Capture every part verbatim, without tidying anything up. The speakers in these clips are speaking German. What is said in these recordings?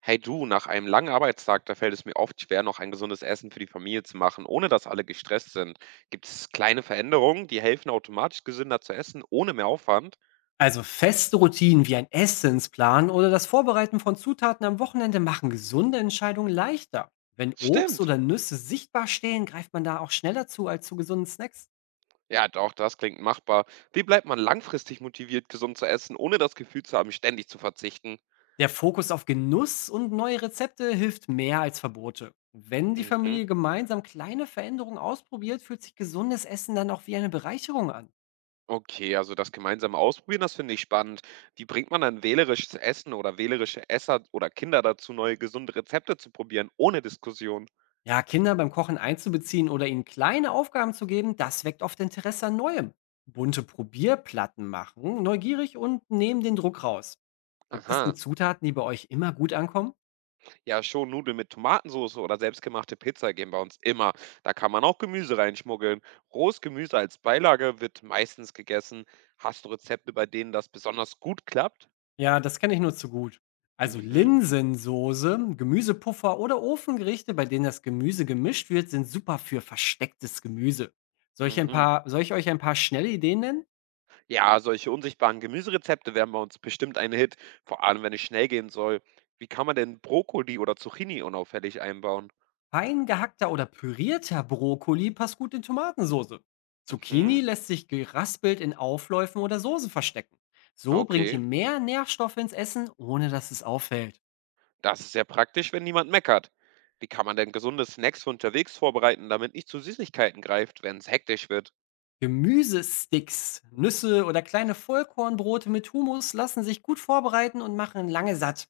Hey du, nach einem langen Arbeitstag, da fällt es mir oft schwer, noch ein gesundes Essen für die Familie zu machen, ohne dass alle gestresst sind. Gibt es kleine Veränderungen, die helfen, automatisch gesünder zu essen, ohne mehr Aufwand? Also feste Routinen wie ein Essensplan oder das Vorbereiten von Zutaten am Wochenende machen gesunde Entscheidungen leichter. Wenn Obst Stimmt. oder Nüsse sichtbar stehen, greift man da auch schneller zu als zu gesunden Snacks. Ja, doch, das klingt machbar. Wie bleibt man langfristig motiviert, gesund zu essen, ohne das Gefühl zu haben, ständig zu verzichten? Der Fokus auf Genuss und neue Rezepte hilft mehr als Verbote. Wenn die Mhm. Familie gemeinsam kleine Veränderungen ausprobiert, fühlt sich gesundes Essen dann auch wie eine Bereicherung an. Okay, also das gemeinsame Ausprobieren, das finde ich spannend. Wie bringt man dann wählerisches Essen oder wählerische Esser oder Kinder dazu, neue gesunde Rezepte zu probieren, ohne Diskussion? Ja, Kinder beim Kochen einzubeziehen oder ihnen kleine Aufgaben zu geben, das weckt oft Interesse an Neuem. Bunte Probierplatten machen, neugierig und nehmen den Druck raus. Gibt es denn Aha. Zutaten, die bei euch immer gut ankommen? Ja, schon Nudeln mit Tomatensoße oder selbstgemachte Pizza gehen bei uns immer. Da kann man auch Gemüse reinschmuggeln. Rohes Gemüse als Beilage wird meistens gegessen. Hast du Rezepte, bei denen das besonders gut klappt? Ja, das kenne ich nur zu gut. Also Mhm, Linsensoße, Gemüsepuffer oder Ofengerichte, bei denen das Gemüse gemischt wird, sind super für verstecktes Gemüse. Soll ich, ein mhm. Paar, soll ich euch ein paar schnelle Ideen nennen? Ja, solche unsichtbaren Gemüserezepte wären bei uns bestimmt ein Hit, vor allem wenn es schnell gehen soll. Wie kann man denn Brokkoli oder Zucchini unauffällig einbauen? Fein gehackter oder pürierter Brokkoli passt gut in Tomatensoße. Zucchini Mhm, lässt sich geraspelt in Aufläufen oder Soßen verstecken. So bringt okay. ihr mehr Nährstoffe ins Essen, ohne dass es auffällt. Das ist ja praktisch, wenn niemand meckert. Wie kann man denn gesunde Snacks für unterwegs vorbereiten, damit nicht zu Süßigkeiten greift, wenn es hektisch wird? Gemüsesticks, Nüsse oder kleine Vollkornbrote mit Hummus lassen sich gut vorbereiten und machen lange satt.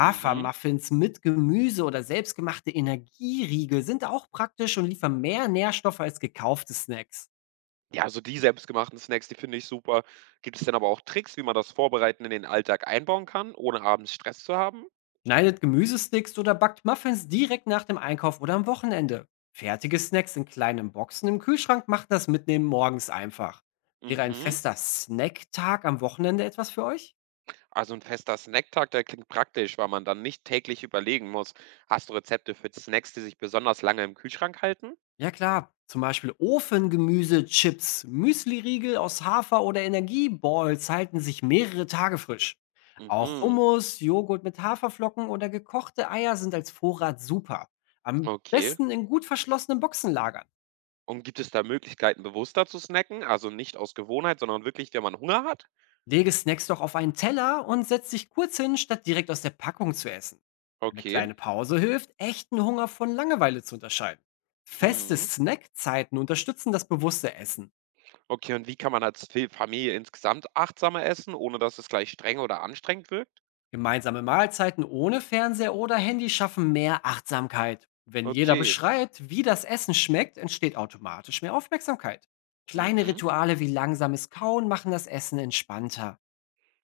Mhm. mit Gemüse oder selbstgemachte Energieriegel sind auch praktisch und liefern mehr Nährstoffe als gekaufte Snacks. Ja, also die selbstgemachten Snacks, die finde ich super. Gibt es denn aber auch Tricks, wie man das Vorbereiten in den Alltag einbauen kann, ohne abends Stress zu haben? Schneidet Gemüsesticks oder backt Muffins direkt nach dem Einkauf oder am Wochenende. Fertige Snacks in kleinen Boxen im Kühlschrank machen das Mitnehmen morgens einfach. Wäre ein Mhm. fester Snacktag am Wochenende etwas für euch? Also ein fester Snacktag, der klingt praktisch, weil man dann nicht täglich überlegen muss. Hast du Rezepte für Snacks, die sich besonders lange im Kühlschrank halten? Ja klar, zum Beispiel Ofengemüse, Chips, Müsliriegel aus Hafer oder Energieballs halten sich mehrere Tage frisch. Auch Mhm. Hummus, Joghurt mit Haferflocken oder gekochte Eier sind als Vorrat super. Am Okay. besten in gut verschlossenen Boxen lagern. Und gibt es da Möglichkeiten, bewusster zu snacken? Also nicht aus Gewohnheit, sondern wirklich, wenn man Hunger hat? Lege Snacks doch auf einen Teller und setz dich kurz hin, statt direkt aus der Packung zu essen. Eine Okay. kleine Pause hilft, echten Hunger von Langeweile zu unterscheiden. Feste Mhm. Snackzeiten unterstützen das bewusste Essen. Okay, und wie kann man als Fa- Familie insgesamt achtsamer essen, ohne dass es gleich streng oder anstrengend wirkt? Gemeinsame Mahlzeiten ohne Fernseher oder Handy schaffen mehr Achtsamkeit. Wenn jeder Okay. beschreibt, wie das Essen schmeckt, entsteht automatisch mehr Aufmerksamkeit. Kleine Mhm. Rituale wie langsames Kauen machen das Essen entspannter.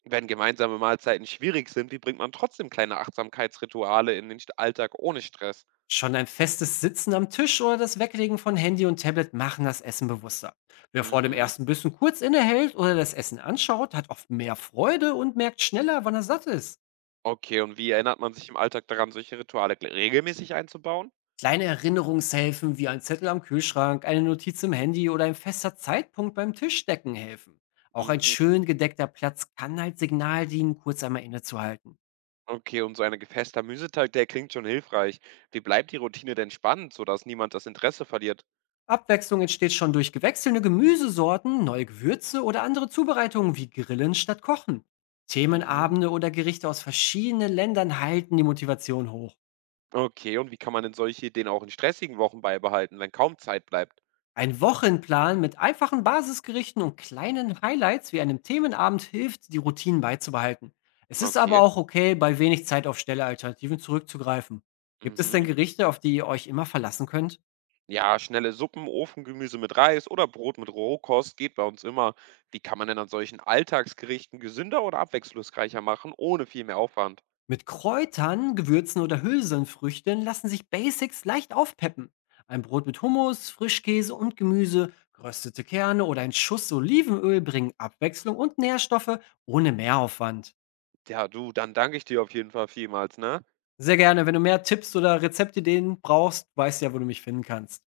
Wenn gemeinsame Mahlzeiten schwierig sind, wie bringt man trotzdem kleine Achtsamkeitsrituale in den St- Alltag ohne Stress? Schon ein festes Sitzen am Tisch oder das Weglegen von Handy und Tablet machen das Essen bewusster. Wer vor dem Mhm. ersten Bissen kurz innehält oder das Essen anschaut, hat oft mehr Freude und merkt schneller, wann er satt ist. Okay, und wie erinnert man sich im Alltag daran, solche Rituale gl- regelmäßig einzubauen? Kleine Erinnerungshilfen wie ein Zettel am Kühlschrank, eine Notiz im Handy oder ein fester Zeitpunkt beim Tischdecken helfen. Auch ein Mhm. schön gedeckter Platz kann als Signal dienen, kurz einmal innezuhalten. Okay, und so ein gefester Müsetag, der klingt schon hilfreich. Wie bleibt die Routine denn spannend, sodass niemand das Interesse verliert? Abwechslung entsteht schon durch gewechselnde Gemüsesorten, neue Gewürze oder andere Zubereitungen wie Grillen statt Kochen. Mhm. Themenabende oder Gerichte aus verschiedenen Ländern halten die Motivation hoch. Okay, und wie kann man denn solche Ideen auch in stressigen Wochen beibehalten, wenn kaum Zeit bleibt? Ein Wochenplan mit einfachen Basisgerichten und kleinen Highlights wie einem Themenabend hilft, die Routinen beizubehalten. Es ist aber Okay. auch okay, bei wenig Zeit auf schnelle Alternativen zurückzugreifen. Gibt es denn Mhm. Gerichte, auf die ihr euch immer verlassen könnt? Ja, schnelle Suppen, Ofengemüse mit Reis oder Brot mit Rohkost geht bei uns immer. Wie kann man denn an solchen Alltagsgerichten gesünder oder abwechslungsreicher machen, ohne viel mehr Aufwand? Mit Kräutern, Gewürzen oder Hülsenfrüchten lassen sich Basics leicht aufpeppen. Ein Brot mit Hummus, Frischkäse und Gemüse, geröstete Kerne oder ein Schuss Olivenöl bringen Abwechslung und Nährstoffe ohne Mehraufwand. Ja, du, dann danke ich dir auf jeden Fall vielmals, ne? Sehr gerne, wenn du mehr Tipps oder Rezeptideen brauchst, weißt ja, wo du mich finden kannst.